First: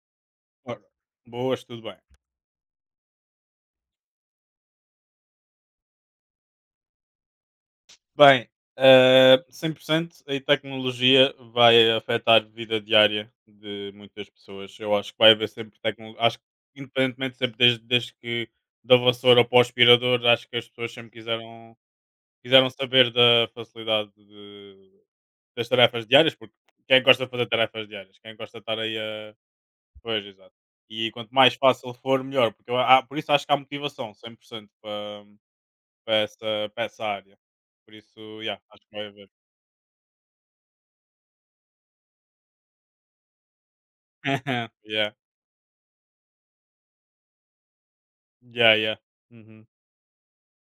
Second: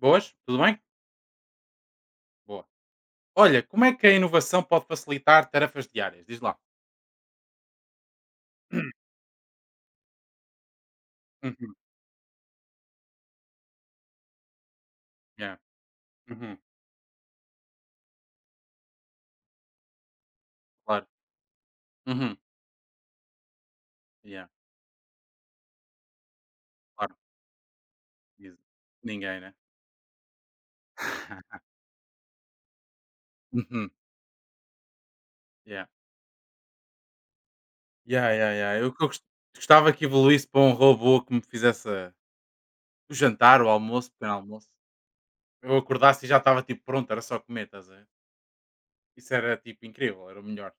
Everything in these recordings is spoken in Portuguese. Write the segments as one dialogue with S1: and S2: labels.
S1: Boas? Tudo bem?
S2: Ora, boas, tudo bem.
S1: Boa. Olha, como é que a inovação pode facilitar tarefas diárias? Diz lá.
S2: Bem, 100%. A tecnologia
S1: Uhum.
S2: vai afetar a vida diária de muitas pessoas. Eu acho que vai haver
S1: Yeah.
S2: sempre tecnologia. Acho que,
S1: Uhum.
S2: independentemente, sempre desde que da vassoura para o aspirador, acho que as pessoas
S1: Claro.
S2: sempre quiseram,
S1: Uhum.
S2: quiseram saber da facilidade
S1: Yeah.
S2: das tarefas diárias, porque quem
S1: Claro.
S2: gosta de fazer tarefas diárias? Quem gosta
S1: Exa-
S2: de estar aí a.
S1: Ninguém, né?
S2: Pois, exato. E quanto mais fácil for, melhor. Porque por isso acho que há
S1: Uhum.
S2: motivação, 100% para
S1: Yeah.
S2: Para essa para essa área. Por
S1: Yeah,
S2: isso,
S1: yeah,
S2: yeah,
S1: yeah.
S2: acho
S1: Eu, eu
S2: que vai
S1: gost-
S2: haver.
S1: gostava que evoluísse para um robô que me fizesse o jantar, o almoço, o pequeno almoço.
S2: Aham. Yeah,
S1: Eu acordasse e já estava tipo pronto, era só comer, estás a ver?
S2: yeah, yeah.
S1: Isso era
S2: Uhum,
S1: tipo incrível, era o melhor.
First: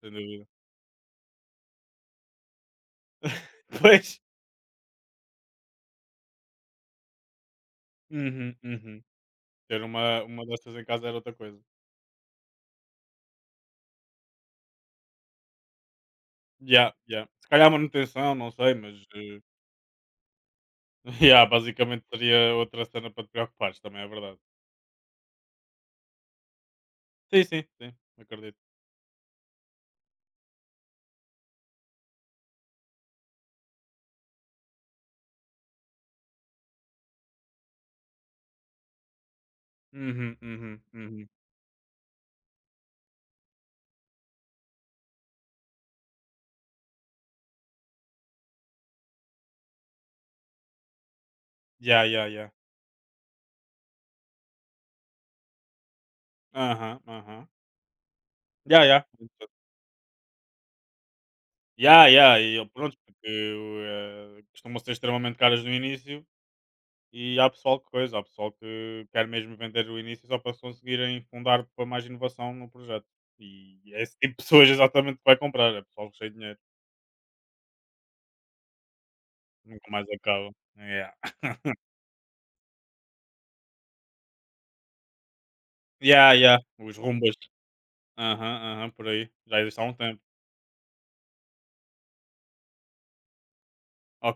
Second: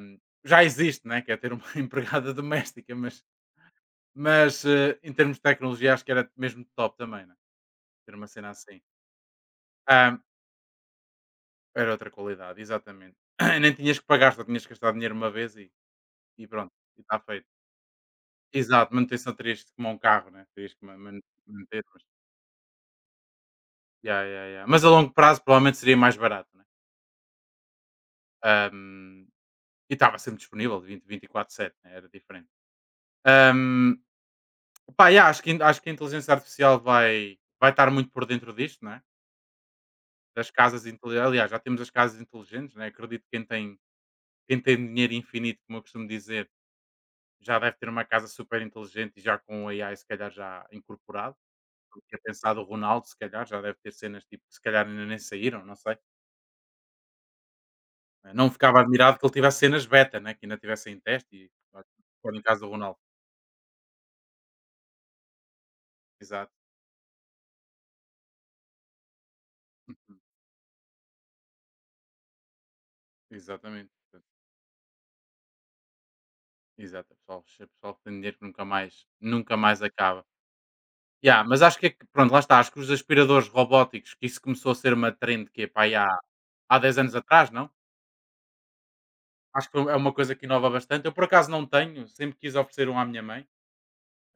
S2: sem dúvida.
S1: já existe, né? Que é ter uma empregada doméstica, mas
S2: Pois.
S1: Em termos de tecnologia, acho que era mesmo top também, né? Ter uma cena
S2: Uhum,
S1: assim.
S2: uhum. Ter
S1: Ah,
S2: uma dessas em casa era outra coisa.
S1: era outra qualidade, exatamente. Nem tinhas que pagar, só tinhas que gastar dinheiro uma vez e pronto,
S2: Yeah,
S1: e está
S2: yeah.
S1: feito.
S2: Se calhar manutenção, não sei,
S1: Exato,
S2: mas,
S1: manutenção terias que como um carro, né? Terias que
S2: yeah,
S1: manter, mas,
S2: basicamente teria outra cena para te preocupares, também é
S1: ya,
S2: verdade.
S1: ya, ya. Mas a longo prazo provavelmente seria mais barato, né?
S2: Sim, sim, sim, acredito.
S1: Ahm, e estava sempre disponível, 20, 24/7, né? Era diferente. Ahm, Pá, ya, acho que a inteligência artificial vai estar muito por dentro disto, né?
S2: Uhum,
S1: Das
S2: uhum,
S1: casas inteligentes,
S2: uhum.
S1: aliás, já temos as casas inteligentes, né, acredito que quem tem dinheiro infinito, como eu costumo dizer, já deve ter uma casa super inteligente e já com o AI se calhar já incorporado. Eu
S2: Yeah,
S1: tinha
S2: yeah, yeah.
S1: pensado o Ronaldo, se calhar, já deve ter cenas tipo que se calhar ainda nem saíram, não sei.
S2: Aham, aham.
S1: Não ficava
S2: Yeah, yeah.
S1: admirado que ele tivesse cenas beta, né, que ainda tivesse em teste e
S2: Yeah,
S1: pode
S2: yeah,
S1: no caso
S2: e
S1: do
S2: pronto,
S1: Ronaldo.
S2: porque, costumam ser extremamente caras no início.
S1: Exato.
S2: E há pessoal que quer mesmo vender o
S1: Uhum.
S2: início só para conseguirem fundar para mais inovação no projeto. E
S1: Exatamente.
S2: é esse tipo de pessoas exatamente que vai comprar, é pessoal cheio de dinheiro,
S1: Exato, é pessoal que tem dinheiro que nunca mais nunca mais
S2: nunca mais
S1: acaba.
S2: acaba. Yeah.
S1: Ya, mas acho que é que, pronto, lá está, acho que os aspiradores robóticos, que isso começou a ser uma trend, que é, pá, aí há,
S2: Yeah, yeah.
S1: há
S2: Os
S1: 10 anos
S2: Rumbas.
S1: atrás, não?
S2: Aham, aham, por aí. Já
S1: Acho que
S2: existe há um
S1: é uma
S2: tempo.
S1: coisa que inova bastante. Eu por acaso não tenho, sempre quis oferecer um à minha mãe.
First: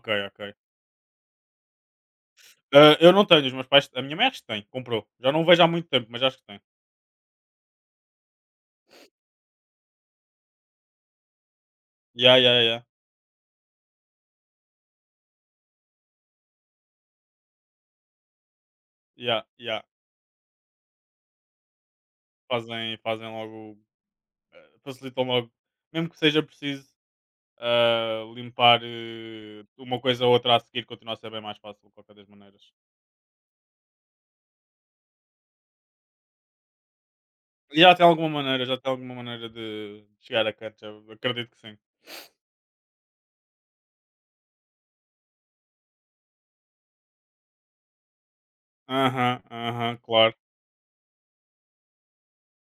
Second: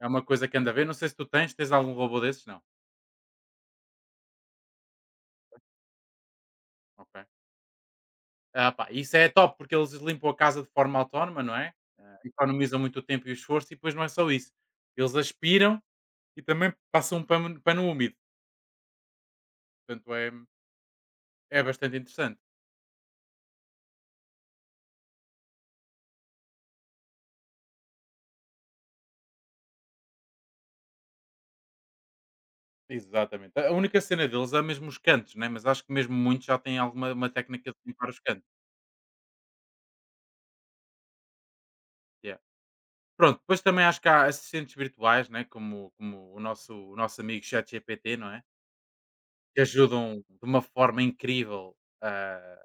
S1: É uma
S2: ok.
S1: coisa que anda a ver. Não sei se tu tens, algum robô desses? Não.
S2: Ah, eu não tenho, os meus pais. A minha mãe acho que tem, comprou. Já não vejo há muito tempo, mas acho que tem.
S1: Ok. Ah, pá, isso é top porque eles limpam a casa de forma autónoma, não é? Ah,
S2: Yeah, yeah,
S1: economizam
S2: yeah.
S1: muito o tempo e o esforço e depois não é só isso. Eles aspiram e também passam um pano, pano úmido.
S2: Yeah, yeah.
S1: Portanto, é bastante interessante.
S2: Fazem logo. Facilitam logo. Mesmo que seja preciso limpar uma coisa ou outra a seguir continua a ser bem mais fácil, de qualquer das maneiras.
S1: Exatamente. A única cena deles é mesmo os cantos, né, mas acho que mesmo muitos já têm alguma uma técnica
S2: E
S1: de
S2: já tem
S1: limpar os
S2: alguma
S1: cantos.
S2: maneira, já tem alguma maneira de chegar a canto, acredito que sim.
S1: Yeah. Pronto, depois também acho que há assistentes virtuais, né, como o nosso amigo ChatGPT, não é,
S2: Aham,
S1: que
S2: aham,
S1: ajudam
S2: claro.
S1: de uma forma incrível a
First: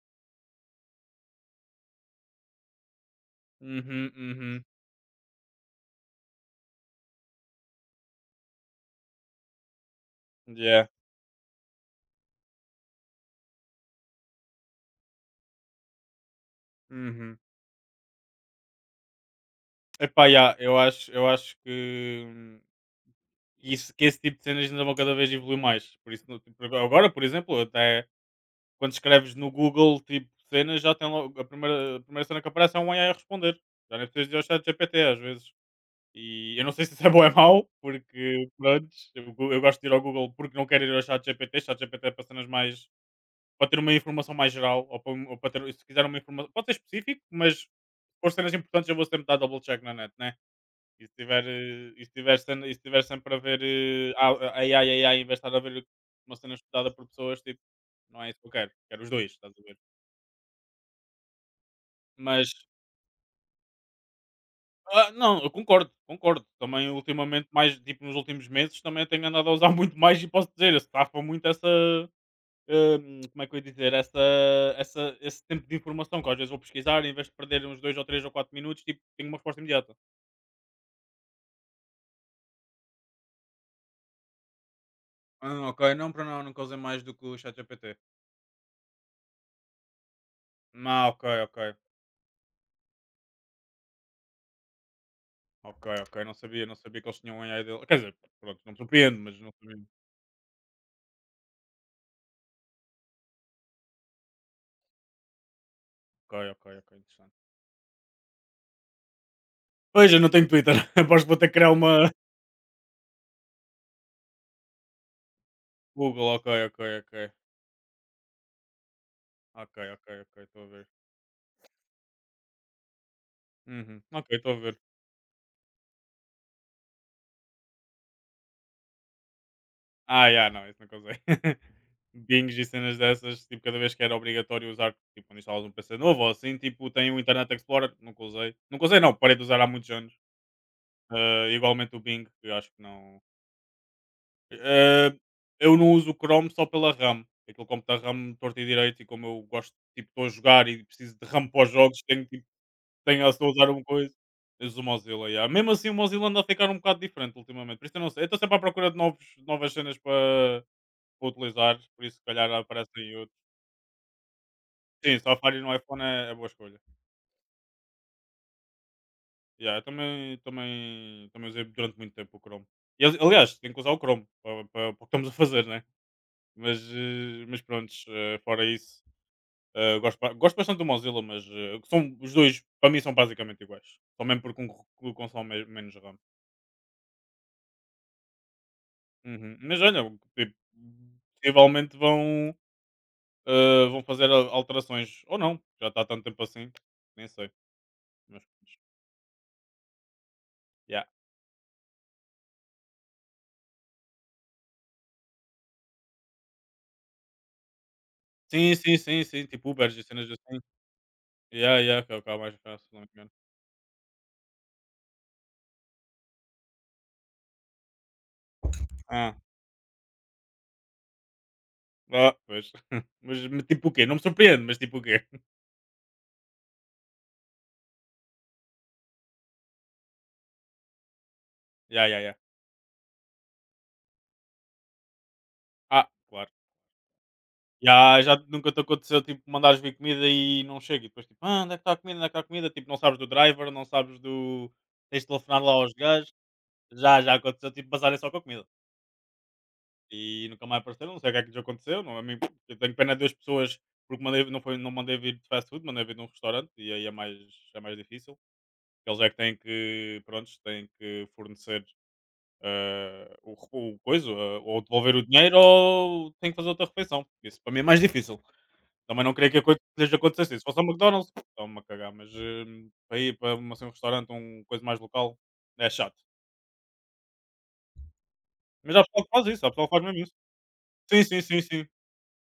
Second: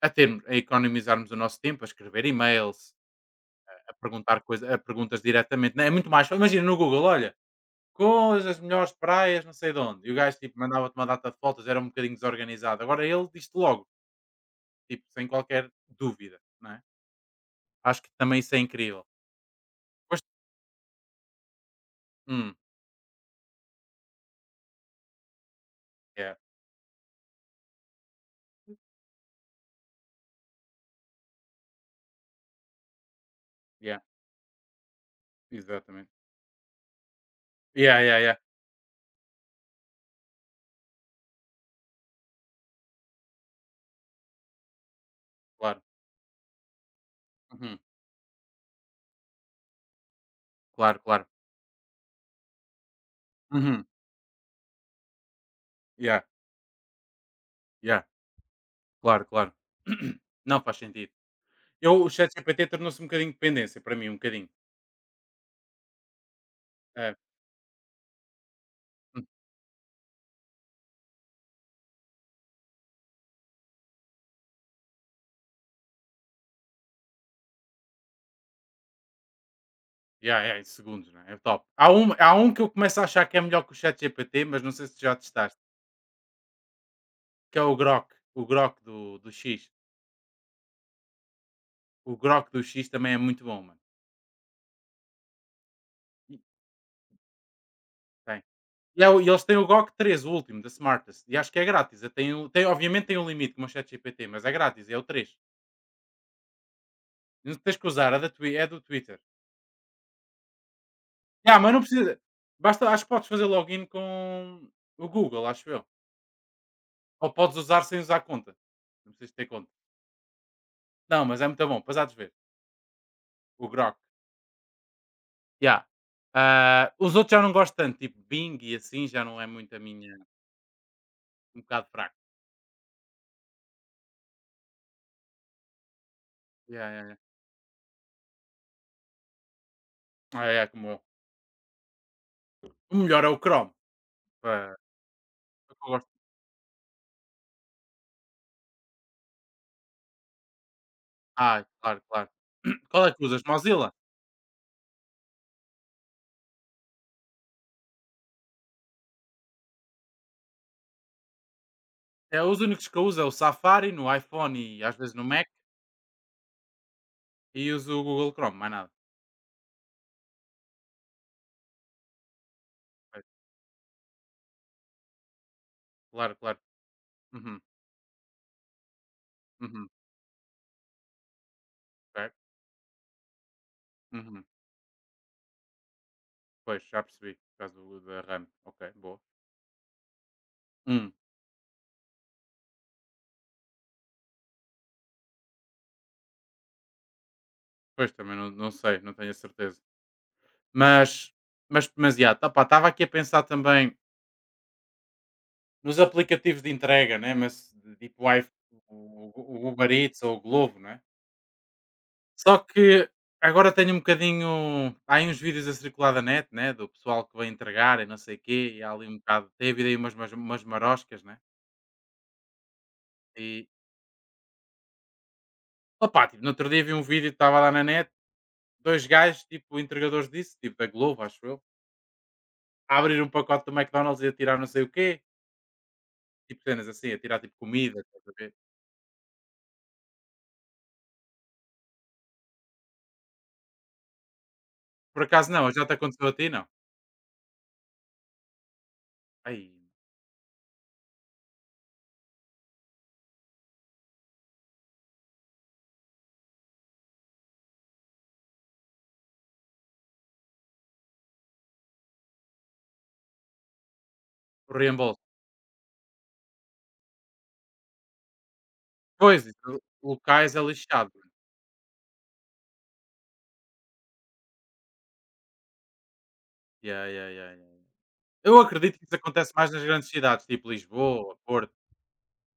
S1: a termos a economizarmos o nosso tempo, a escrever e-mails, a
S2: Uhum,
S1: perguntar
S2: uhum,
S1: coisa a perguntas diretamente, né, é muito mais fácil. Imagina no Google, olha, quais as melhores praias não sei de onde, e o gajo tipo
S2: yeah.
S1: mandava-te uma data de fotos, era um bocadinho desorganizado, agora ele diz-te logo. Tipo, sem qualquer dúvida, não é?
S2: Uhum.
S1: Acho que também isso é incrível. Pois,
S2: Epá, yeah, eu acho que,
S1: hum,
S2: isso, que esse tipo de cenas ainda vão cada vez evoluir mais. Por isso,
S1: yeah,
S2: tipo, agora, por exemplo, até quando escreves no Google, tipo, cenas, já tem logo, a primeira cena que aparece é um AI a responder. Já
S1: yeah,
S2: nem precisas dizer ao chat GPT às vezes.
S1: exatamente.
S2: E eu não sei se isso é bom ou é mau,
S1: Yeah, yeah, yeah,
S2: porque prontos, eu gosto de ir ao Google porque não quero ir ao ChatGPT. ChatGPT é para cenas mais para ter uma informação mais geral ou para um ou para ter
S1: claro.
S2: se quiser uma informação pode ser específico, mas se
S1: Uhum,
S2: for cenas importantes eu vou sempre dar double check na net, né.
S1: claro,
S2: E se
S1: claro.
S2: tiver, e se tiver cena e se tiver sempre a ver,
S1: Uhum,
S2: a AI em vez de estar a ver
S1: yeah,
S2: uma cena estudada por pessoas, tipo,
S1: yeah,
S2: não é isso que eu quero, quero os
S1: claro,
S2: 2 estás
S1: claro.
S2: a ver?
S1: Não faz sentido. Eu, o chat
S2: Mas
S1: ChatGPT tornou-se um bocadinho dependência para mim, um bocadinho.
S2: Ah, não, eu concordo, concordo. Também
S1: É,
S2: ultimamente, mais tipo nos últimos meses, também
S1: hum,
S2: tenho andado a usar muito mais e posso dizer, eu safa muito essa. Como é que eu ia dizer? Esse tempo de informação que às vezes vou pesquisar, em vez de perder uns 2 ou 3 ou 4 minutos, tipo, tenho uma resposta imediata.
S1: yeah, yeah, em segundos, não é? É top. Há um que eu começo a achar que é melhor que o chat ChatGPT, mas não sei se já testaste,
S2: Ah, ok, não, para não, nunca usei mais do que o
S1: que é o
S2: ChatGPT.
S1: Grok, o Grok do X.
S2: Ah, ok, ok.
S1: O Grok do X também é muito bom, mano.
S2: Ok, ok, não
S1: Ih,
S2: sabia, não sabia que eles tinham um AI dele. Quer dizer,
S1: tem.
S2: pronto, não me
S1: E é
S2: surpreendo,
S1: o e
S2: mas
S1: eles
S2: não
S1: têm o
S2: sabia.
S1: GOG três, o último, da Smartest, e acho que é grátis. Eh, tem um tem obviamente tem um limite como o ChatGPT, mas é grátis, é o três.
S2: Ok, ok, ok, interessante.
S1: Não tens que usar, é da twi é do Twitter.
S2: Pois, eu não tenho Twitter, aposto que vou ter que criar
S1: Mas não
S2: uma.
S1: precisa, basta, acho que podes fazer login com o Google, acho eu.
S2: Google, ok, ok,
S1: Ou
S2: ok.
S1: podes usar sem usar conta. Não precisas ter conta.
S2: Ok, ok, ok, estou a ver.
S1: Não, mas é muito bom, depois há de ver. O Grok,
S2: Uhum. Ok, estou a ver.
S1: yeah. Ah, os outros já não gosto tanto, tipo Bing e assim, já não é muito a minha,
S2: Ah, yeah, não, isso nunca usei.
S1: um bocado fraco.
S2: Bings e cenas dessas, tipo, cada vez que era obrigatório usar, tipo, quando instalas um PC novo ou assim,
S1: Yeah,
S2: tipo,
S1: yeah,
S2: tem
S1: yeah.
S2: o Internet Explorer, nunca usei. Nunca usei, não, parei de usar há muitos anos.
S1: Ah, é como eu.
S2: Igualmente o Bing, que eu acho que
S1: O
S2: não.
S1: melhor é o Chrome, pa.
S2: Eh, eu não uso o Chrome só pela RAM. Aquilo computador RAM torto e direito, e como eu gosto, tipo, estou a jogar e preciso de RAM
S1: Ah,
S2: para os
S1: claro,
S2: jogos, tenho
S1: claro.
S2: tipo,
S1: Qual é que
S2: tenho,
S1: usas?
S2: estou a só usar uma
S1: Mozilla?
S2: coisa. Uso o Mozilla, yeah. Mesmo assim o Mozilla anda a ficar um bocado diferente ultimamente, por isso eu não sei. Eu estou sempre à procura de novos, novas cenas para para utilizar, por isso se
S1: É,
S2: calhar
S1: os únicos que eu
S2: aparecem
S1: uso é o
S2: outros.
S1: Safari no iPhone e às vezes
S2: Sim,
S1: no Mac
S2: Safari no iPhone é, é boa escolha.
S1: e uso o Google Chrome, mais nada.
S2: Yeah, eu também, também, também usei durante muito tempo o Chrome. E,
S1: Pois.
S2: aliás, tenho que usar o Chrome para o que estamos a fazer, né?
S1: Claro, claro.
S2: Mas, eh,
S1: Uhum,
S2: mas pronto, fora isso,
S1: uhum,
S2: gosto, gosto bastante do Mozilla, mas
S1: ok.
S2: os dois para mim são basicamente iguais. Só mesmo
S1: Uhum.
S2: porque um consome menos RAM.
S1: Pois, já percebi, por causa do, da RAM. Ok, boa.
S2: Uhum. Mas olha, o tipo,
S1: Hum,
S2: possivelmente vão fazer alterações ou não, já está há tanto tempo assim, nem sei.
S1: Pois, também
S2: Mas,
S1: não, não sei, não tenho a certeza.
S2: yeah.
S1: Mas, mas, já, tá, pá, estava aqui a pensar também nos aplicativos de entrega, né? Mas, tipo, o, iPhone,
S2: Sim, sim, sim,
S1: o,
S2: sim,
S1: o
S2: tipo
S1: Uber
S2: Ubers e
S1: Eats
S2: cenas
S1: ou o
S2: assim.
S1: Glovo, né?
S2: Yeah, yeah, que é o carro
S1: Só
S2: mais fácil, se não me
S1: que
S2: engano.
S1: agora tenho um bocadinho, há aí uns vídeos a circular da net, né, do pessoal que vai entregar e não sei o quê, e há ali um
S2: Ah,
S1: bocado, tem havido aí umas maroscas, né,
S2: ah, pois. Mas
S1: e
S2: tipo o quê? Não me surpreende, mas tipo o quê?
S1: opá, tipo, no outro dia vi um vídeo que estava lá na net, 2 gajos, tipo, entregadores disso, tipo, da Globo, acho eu,
S2: Yeah, yeah, yeah.
S1: a abrir um pacote do McDonald's e a tirar não sei o quê,
S2: Ah, claro.
S1: tipo, cenas assim, a tirar, tipo, comida, estás
S2: Yeah,
S1: a
S2: já
S1: ver.
S2: nunca te aconteceu, tipo, mandares vir comida e não chega. E depois, tipo, ah, onde é que está a comida? Onde é que está a comida? Tipo, não sabes do driver, não sabes do.
S1: Por
S2: Tens de
S1: acaso
S2: telefonar
S1: não,
S2: lá
S1: já
S2: aos
S1: te aconteceu a
S2: gajos.
S1: ti, não?
S2: Já aconteceu, tipo, basarem só com a comida.
S1: Aí
S2: E nunca mais apareceram, não sei o que é que lhes aconteceu. Não, a mim, eu tenho pena de duas pessoas, porque mandei, não, foi, não mandei vir de fast food, mandei vir de um restaurante e aí é mais difícil. Eles é que têm que, prontos, têm que fornecer o, rep- o coisa,
S1: o
S2: ou devolver
S1: reembolso.
S2: o dinheiro, ou têm que fazer outra refeição. Isso para mim é mais difícil. Também não
S1: Pois,
S2: queria que a coisa
S1: isso
S2: lhes
S1: locais
S2: acontecesse.
S1: é
S2: Se fosse um
S1: lixado,
S2: McDonald's,
S1: mano.
S2: estão-me a cagar, mas para ir para assim, um restaurante, um coisa mais local, é chato.
S1: Yeah, yeah, yeah, yeah. Eu
S2: Mas
S1: acredito
S2: há
S1: que isso
S2: pessoal que faz
S1: acontece
S2: isso, há
S1: mais nas
S2: pessoal que faz
S1: grandes
S2: mesmo isso.
S1: cidades, tipo
S2: Sim,
S1: Lisboa,
S2: sim, sim,
S1: Porto.
S2: sim.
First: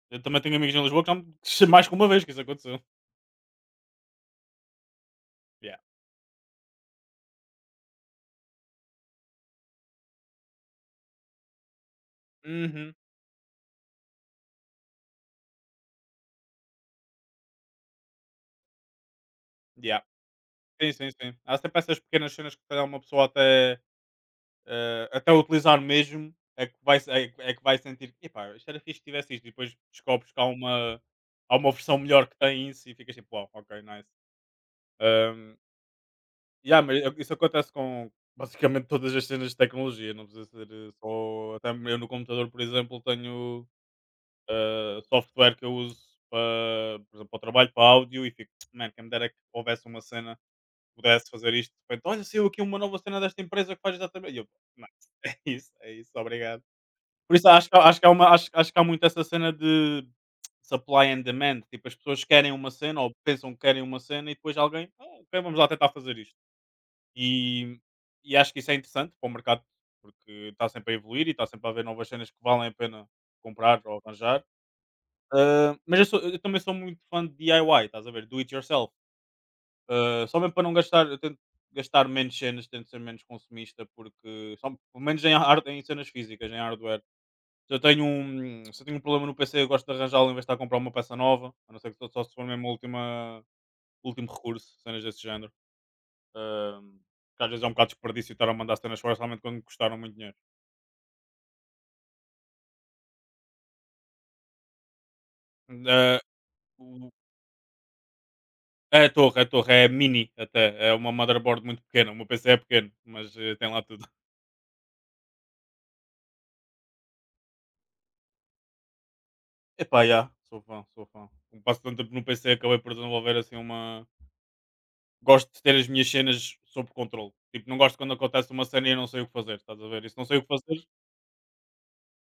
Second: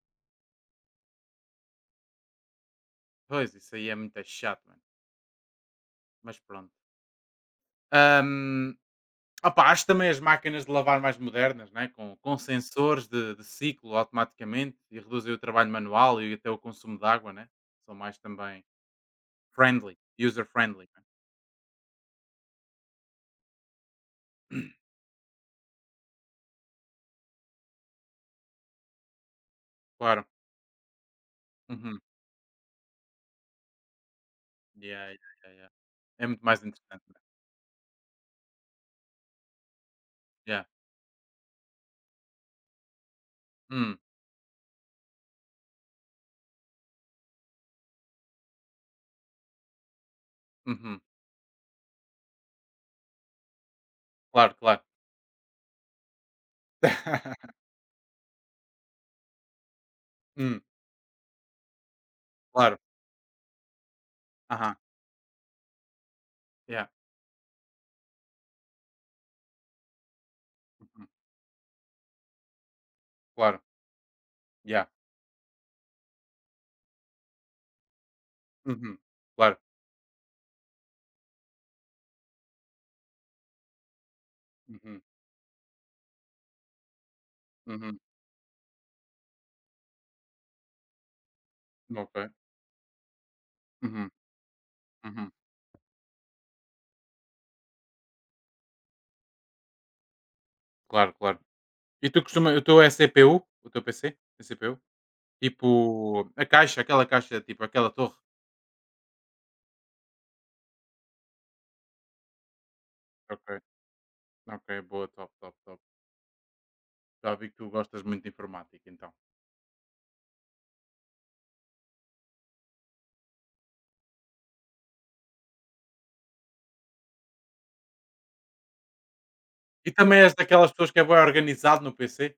S2: Eu também tenho amigos em Lisboa que já me mais que uma vez que isso aconteceu.
S1: Pois, isso aí é muito chato, mano.
S2: Yeah.
S1: Mas pronto. Ahm, Opá, acho também as máquinas de lavar mais modernas, né? Com
S2: Uhum.
S1: sensores de ciclo automaticamente e reduzem o trabalho manual e até o consumo de água, né? São mais também friendly,
S2: Yeah.
S1: user-friendly,
S2: Sim,
S1: né?
S2: sim, sim. Há sempre essas pequenas cenas que se calhar uma pessoa até, até utilizar mesmo é que vai, que é que vai sentir que "Epá, isto era fixe se tivesse isto e depois
S1: Claro.
S2: descobres que há uma versão
S1: Uhum.
S2: melhor que tem isso e ficas tipo, uau, ok, nice".
S1: Yeah, yeah, yeah,
S2: Um,
S1: yeah. É muito mais
S2: yeah,
S1: interessante.
S2: mas
S1: Né?
S2: isso acontece com basicamente todas as cenas de tecnologia, não precisa
S1: Yeah.
S2: ser só até eu no computador, por exemplo, tenho
S1: Hum,
S2: software que eu uso para, por exemplo, para o trabalho, para áudio, e fico, man, quem me dera é que houvesse uma cena,
S1: uhum.
S2: pudesse fazer isto, de repente, olha, saiu aqui uma nova cena desta empresa que faz exatamente. E eu,
S1: Claro, claro.
S2: "Nice, é isso, obrigado". Por isso acho que, acho, que há uma, acho que há muito essa cena de
S1: Hum,
S2: supply and demand, tipo, as pessoas querem uma
S1: claro.
S2: cena ou pensam que querem uma cena e depois
S1: Aham.
S2: alguém, "Ah, ok, vamos lá tentar fazer isto".
S1: Yeah.
S2: E, e acho que isso é interessante para o mercado, porque está sempre a
S1: Uhum.
S2: evoluir e está sempre a haver novas cenas que valem a pena
S1: Claro.
S2: comprar ou arranjar.
S1: Yeah.
S2: Ah, mas eu, eu também sou muito fã de DIY, estás a ver? Do it yourself.
S1: Uhum. Claro.
S2: Ah, só mesmo para não gastar, eu tento gastar menos cenas, tento ser menos consumista, porque só,
S1: Uhum,
S2: pelo menos em, em cenas físicas, em hardware. Se eu,
S1: uhum.
S2: tenho um, se eu tenho um problema no PC, eu gosto de arranjá-lo em vez de estar a comprar uma peça nova, a não ser que só
S1: Ok.
S2: só se for mesmo a última,
S1: Uhum,
S2: último recurso, cenas desse
S1: uhum.
S2: género. Ah, que às vezes é um bocado desperdício estar a mandar cenas fora, somente quando custaram muito dinheiro.
S1: Claro, claro. E tu costuma, o teu é CPU? O teu PC? É CPU? Tipo,
S2: Ah,
S1: a caixa, aquela
S2: o-
S1: caixa, tipo, aquela torre?
S2: é a torre, é a torre, é mini até. É uma motherboard muito pequena. O meu PC é pequeno, mas
S1: Ok.
S2: tem lá tudo.
S1: Ok, boa, top, top, top. Já vi que tu gostas muito de informática, então.
S2: Epá, já, sou fã, sou fã. Como passo tanto tempo no PC, acabei por desenvolver assim uma. Gosto de ter as minhas cenas sob controle. Tipo, não gosto quando acontece uma cena e eu não sei o que fazer, estás a
S1: E
S2: ver? E
S1: também
S2: não
S1: és
S2: sei o que
S1: daquelas
S2: fazer,
S1: pessoas que é bem organizado no PC?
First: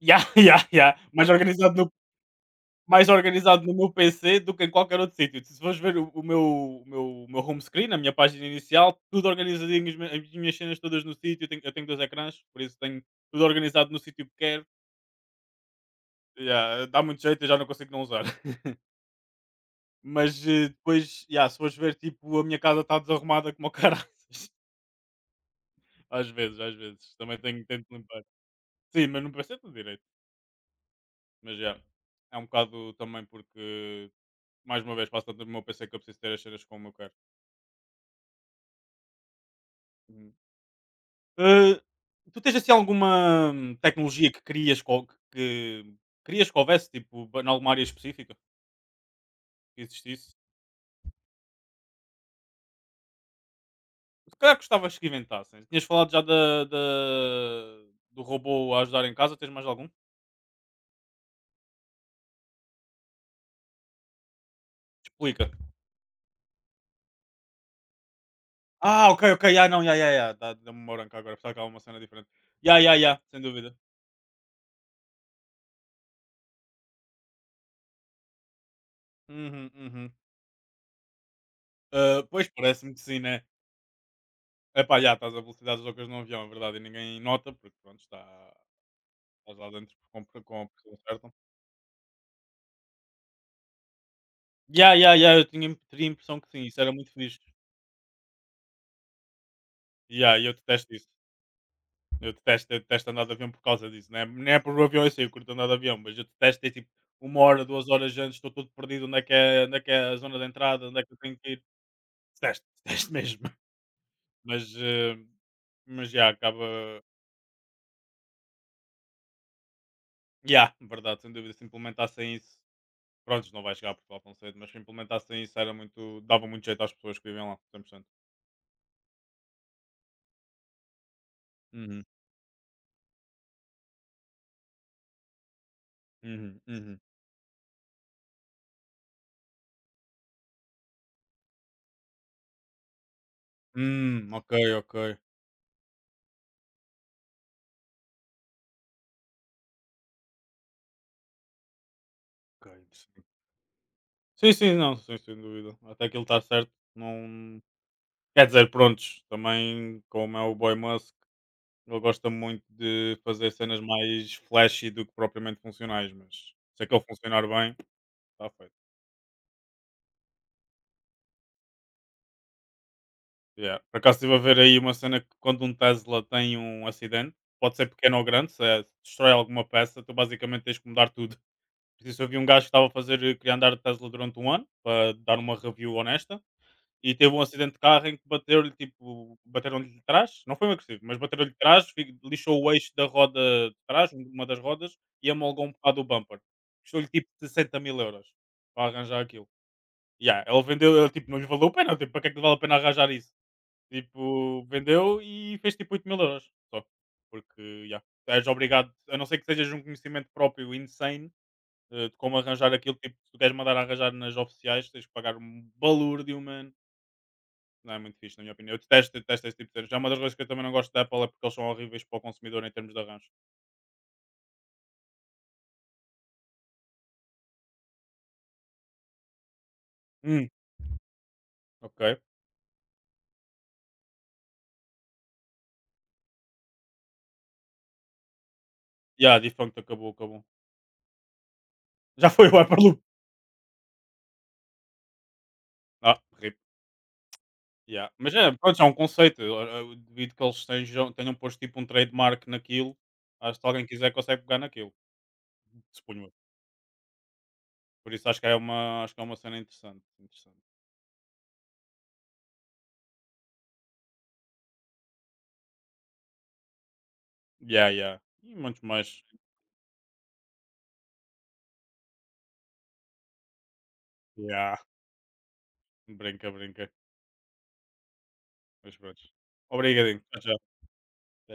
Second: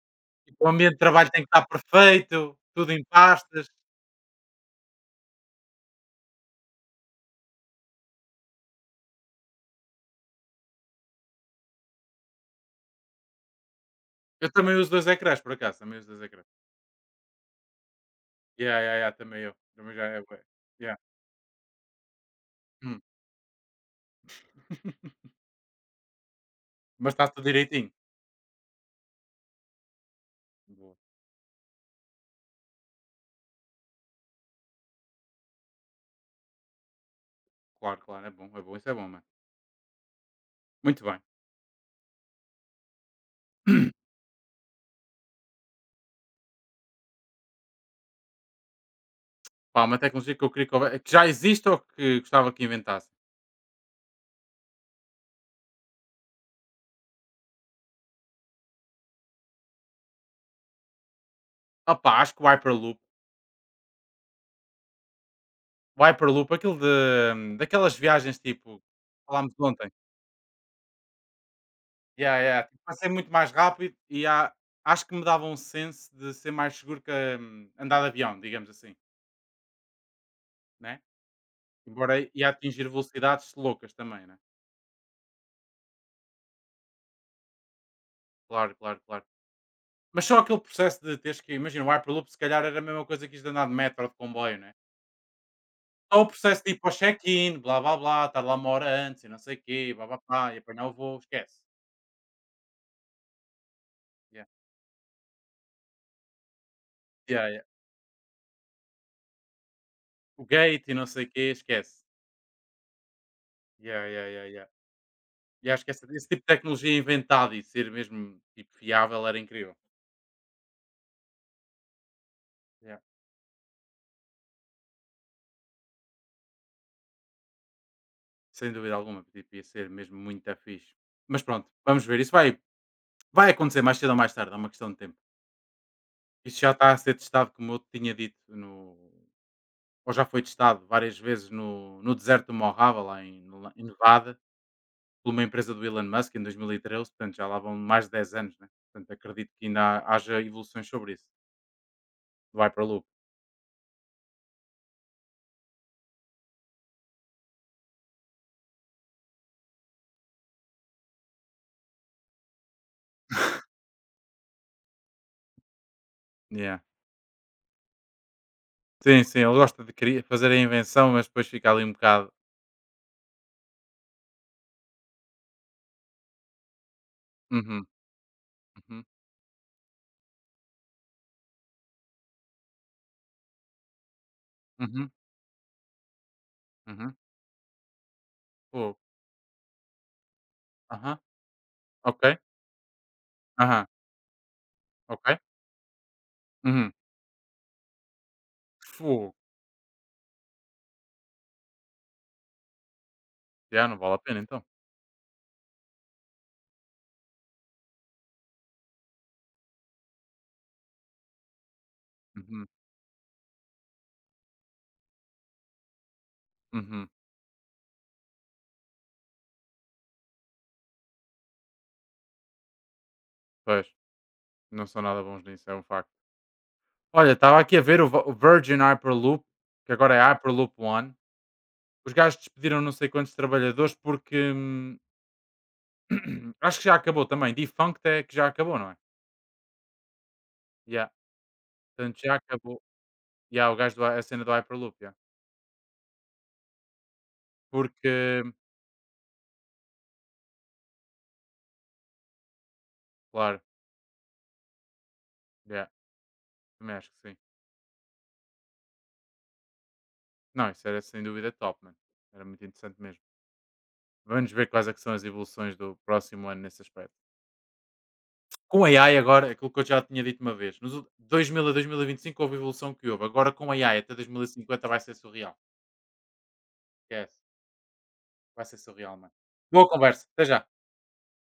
S2: Ya, ya,
S1: Tipo, o ambiente
S2: ya.
S1: de
S2: Mais
S1: trabalho tem que estar
S2: organizado no,
S1: perfeito, tudo em
S2: mais organizado
S1: pastas.
S2: no meu PC do que em qualquer outro sítio. Se fores ver o meu home screen, a minha página inicial, tudo organizadinho, as minhas cenas todas no sítio. Eu tenho dois ecrãs, por isso tenho tudo organizado no sítio que
S1: Eu
S2: quero.
S1: também uso dois ecrãs, por acaso, também uso dois ecrãs.
S2: Já, dá muito jeito, eu já não consigo não usar.
S1: Yeah, yeah, yeah, também eu. Também já é bué.
S2: Mas
S1: Yeah.
S2: depois, yeah, se fores ver, tipo, a minha casa está
S1: Hum.
S2: desarrumada como o caraças. Às vezes, às
S1: Mas
S2: vezes.
S1: está
S2: Também
S1: tudo
S2: tenho tento
S1: direitinho.
S2: limpar. Sim, mas não pensei tudo direito.
S1: Boa.
S2: Mas já. É um bocado também porque, mais uma vez, passo tanto no meu PC que eu preciso ter as cenas como eu quero.
S1: Claro, claro, é bom, isso é bom, mano.
S2: Uhum.
S1: Muito bem.
S2: Eh, tu tens assim alguma tecnologia que querias que, que querias que houvesse, tipo, em alguma área específica que
S1: Pá, uma tecnologia
S2: existisse?
S1: que eu queria que, que já existe ou que gostava que inventasse?
S2: Se calhar gostavas que inventassem. Tinhas falado já da do robô a ajudar em casa, tens mais algum?
S1: Opá, acho que o Hyperloop.
S2: Explica.
S1: O Hyperloop, aquilo de, daquelas viagens tipo,
S2: Ah, ok,
S1: que
S2: ok.
S1: falámos
S2: Já não,
S1: ontem.
S2: Dá-me uma branca agora, pensava que estava uma cena diferente.
S1: Yeah, yeah.
S2: Já,
S1: Tipo, vai
S2: já,
S1: ser
S2: já,
S1: muito
S2: sem
S1: mais
S2: dúvida.
S1: rápido e acho que me dava um senso de ser mais seguro que andar de avião, digamos assim,
S2: Uhum, uhum.
S1: né? Embora
S2: Ah, pois,
S1: ia atingir
S2: parece-me que sim, né?
S1: velocidades loucas também, né?
S2: Epá, já, estás a velocidades loucas no avião, é verdade, e ninguém nota, porque pronto, está,
S1: Claro, claro, claro.
S2: estás lá dentro com,
S1: Mas só aquele
S2: com a pessoa
S1: processo de
S2: certa.
S1: teres que, imagina, o Hyperloop se calhar era a mesma coisa que isto de andar de metro ou de comboio, né?
S2: Já, ya, ya, teria a
S1: Só o
S2: impressão que
S1: processo
S2: sim,
S1: de ir
S2: isso
S1: para
S2: era
S1: o
S2: muito fixe.
S1: check-in, blá blá blá, estar lá uma hora antes e não sei o quê, blá blá
S2: Já, e
S1: blá,
S2: eu
S1: e apanhar o
S2: detesto isso.
S1: voo, esquece.
S2: Eu detesto andar de avião por causa disso, né?
S1: Yeah.
S2: Nem é por o avião, eu sei, eu curto andar de avião, mas eu detesto ter tipo uma
S1: Yeah, yeah.
S2: hora, 2 horas antes, estou todo perdido, onde é que é, onde é que é a zona
S1: O
S2: de
S1: gate
S2: entrada,
S1: e
S2: onde é
S1: não
S2: que eu
S1: sei o
S2: tenho
S1: quê,
S2: que ir.
S1: esquece.
S2: Detesto, detesto mesmo.
S1: Yeah, yeah, yeah, yeah.
S2: Mas,
S1: E acho que
S2: mas
S1: esse
S2: já
S1: tipo de tecnologia
S2: acaba.
S1: inventada e ser mesmo tipo fiável era incrível.
S2: Já, verdade, sem dúvida. Se implementassem isso,
S1: Yeah.
S2: prontos, não vai chegar a Portugal tão cedo, mas se implementassem isso era muito. Dava muito jeito às pessoas que vivem lá, 100%.
S1: Sem dúvida alguma, tipo, ia ser mesmo muito fixe. Mas pronto, vamos
S2: Uhum,
S1: ver. Isso vai, acontecer mais cedo ou mais tarde, é uma questão de tempo. Isso
S2: uhum,
S1: já está a
S2: uhum.
S1: ser testado, como eu tinha dito, no, ou já foi testado várias vezes no deserto do Mojave, lá em Nevada
S2: Ok, ok.
S1: por uma empresa do Elon Musk em 2013, portanto já lá vão mais de 10 anos, né? Portanto acredito que ainda haja evoluções sobre isso, do
S2: Ok,
S1: Hyperloop.
S2: interessante. Sim, sim, não, sim, sem dúvida. Até aquilo está certo. Não... Quer dizer, prontos, também como é o Boy Musk, ele gosta muito de fazer cenas mais flashy do que propriamente funcionais, mas
S1: Yeah.
S2: se aquele funcionar bem, está feito.
S1: Sim, sim, ele gosta de fazer a invenção, mas depois fica ali um bocado.
S2: Yeah. Por acaso estive a ver aí uma cena que quando um Tesla tem um acidente, pode
S1: Uhum,
S2: ser pequeno ou grande, se
S1: uhum,
S2: destrói alguma peça, tu basicamente tens que mudar tudo. Por isso eu vi um gajo que estava a fazer, queria andar de Tesla durante 1 ano,
S1: uhum,
S2: para dar uma review honesta, e
S1: uhum.
S2: teve um acidente de carro em que bateu-lhe,
S1: Fogo.
S2: tipo, bateram-lhe de trás, não foi um agressivo, mas
S1: Aham,
S2: bateram-lhe de trás,
S1: ok,
S2: lixou o eixo da roda de
S1: aham,
S2: trás, uma das rodas,
S1: ok.
S2: e amolgou um bocado o bumper.
S1: Uhum.
S2: Custou-lhe tipo 60 000 € para arranjar
S1: Fogo.
S2: aquilo. Yeah, ele, tipo, não lhe valeu a pena, tipo, para que é que lhe vale a pena arranjar isso?
S1: Já não vale a pena então.
S2: Tipo, vendeu e fez tipo 8 000 € só. Porque, yeah, és obrigado, a não ser que sejas um conhecimento próprio insane, de como
S1: Uhum,
S2: arranjar aquilo, tipo, se tu queres mandar arranjar nas oficiais, tens que pagar um balúrdio, mano.
S1: uhum.
S2: Não é muito fixe, na minha opinião. Detesto esse tipo de cenas. Já é uma das coisas que eu também não gosto da Apple é porque eles são horríveis para o consumidor em termos de arranjo.
S1: Pois, não são nada bons nisso, é um facto. Olha, estava aqui a ver o o Virgin Hyperloop, que agora é
S2: Hum,
S1: Hyperloop One.
S2: ok.
S1: Os gajos despediram não sei quantos trabalhadores porque, acho que já acabou também. Defunct é que já acabou, não é?
S2: Yeah, defunct acabou, acabou.
S1: Yeah. Portanto,
S2: Já
S1: já
S2: foi o
S1: acabou.
S2: Hyperloop.
S1: Yeah, o gajo do Hy- a cena do Hyperloop, yeah.
S2: Ah, rip. Yeah. Mas
S1: Porque,
S2: é, pronto, é um conceito. Devido que eles tenham posto tipo um trademark naquilo, acho que
S1: claro,
S2: se alguém quiser consegue pegar naquilo,
S1: yeah,
S2: suponho eu.
S1: também acho que sim.
S2: Por isso acho que é uma cena interessante. Interessante.
S1: Não, isso era sem dúvida top, mano. Era muito interessante mesmo. Vamos ver quais é que são as evoluções do próximo ano nesse aspecto.
S2: Yeah, yeah. E
S1: Com
S2: muitos
S1: AI
S2: mais.
S1: agora, aquilo que eu já tinha dito uma vez, nos 2000 a 2025 houve a evolução que houve. Agora com AI até
S2: Yeah.
S1: 2050 vai ser surreal.
S2: Brinca, brinca.
S1: Esquece. Vai ser
S2: Mas
S1: surreal,
S2: pronto.
S1: mano. Boa
S2: Obrigadinho.
S1: conversa.
S2: Tchau,
S1: Até
S2: tchau.
S1: já.
S2: Até já.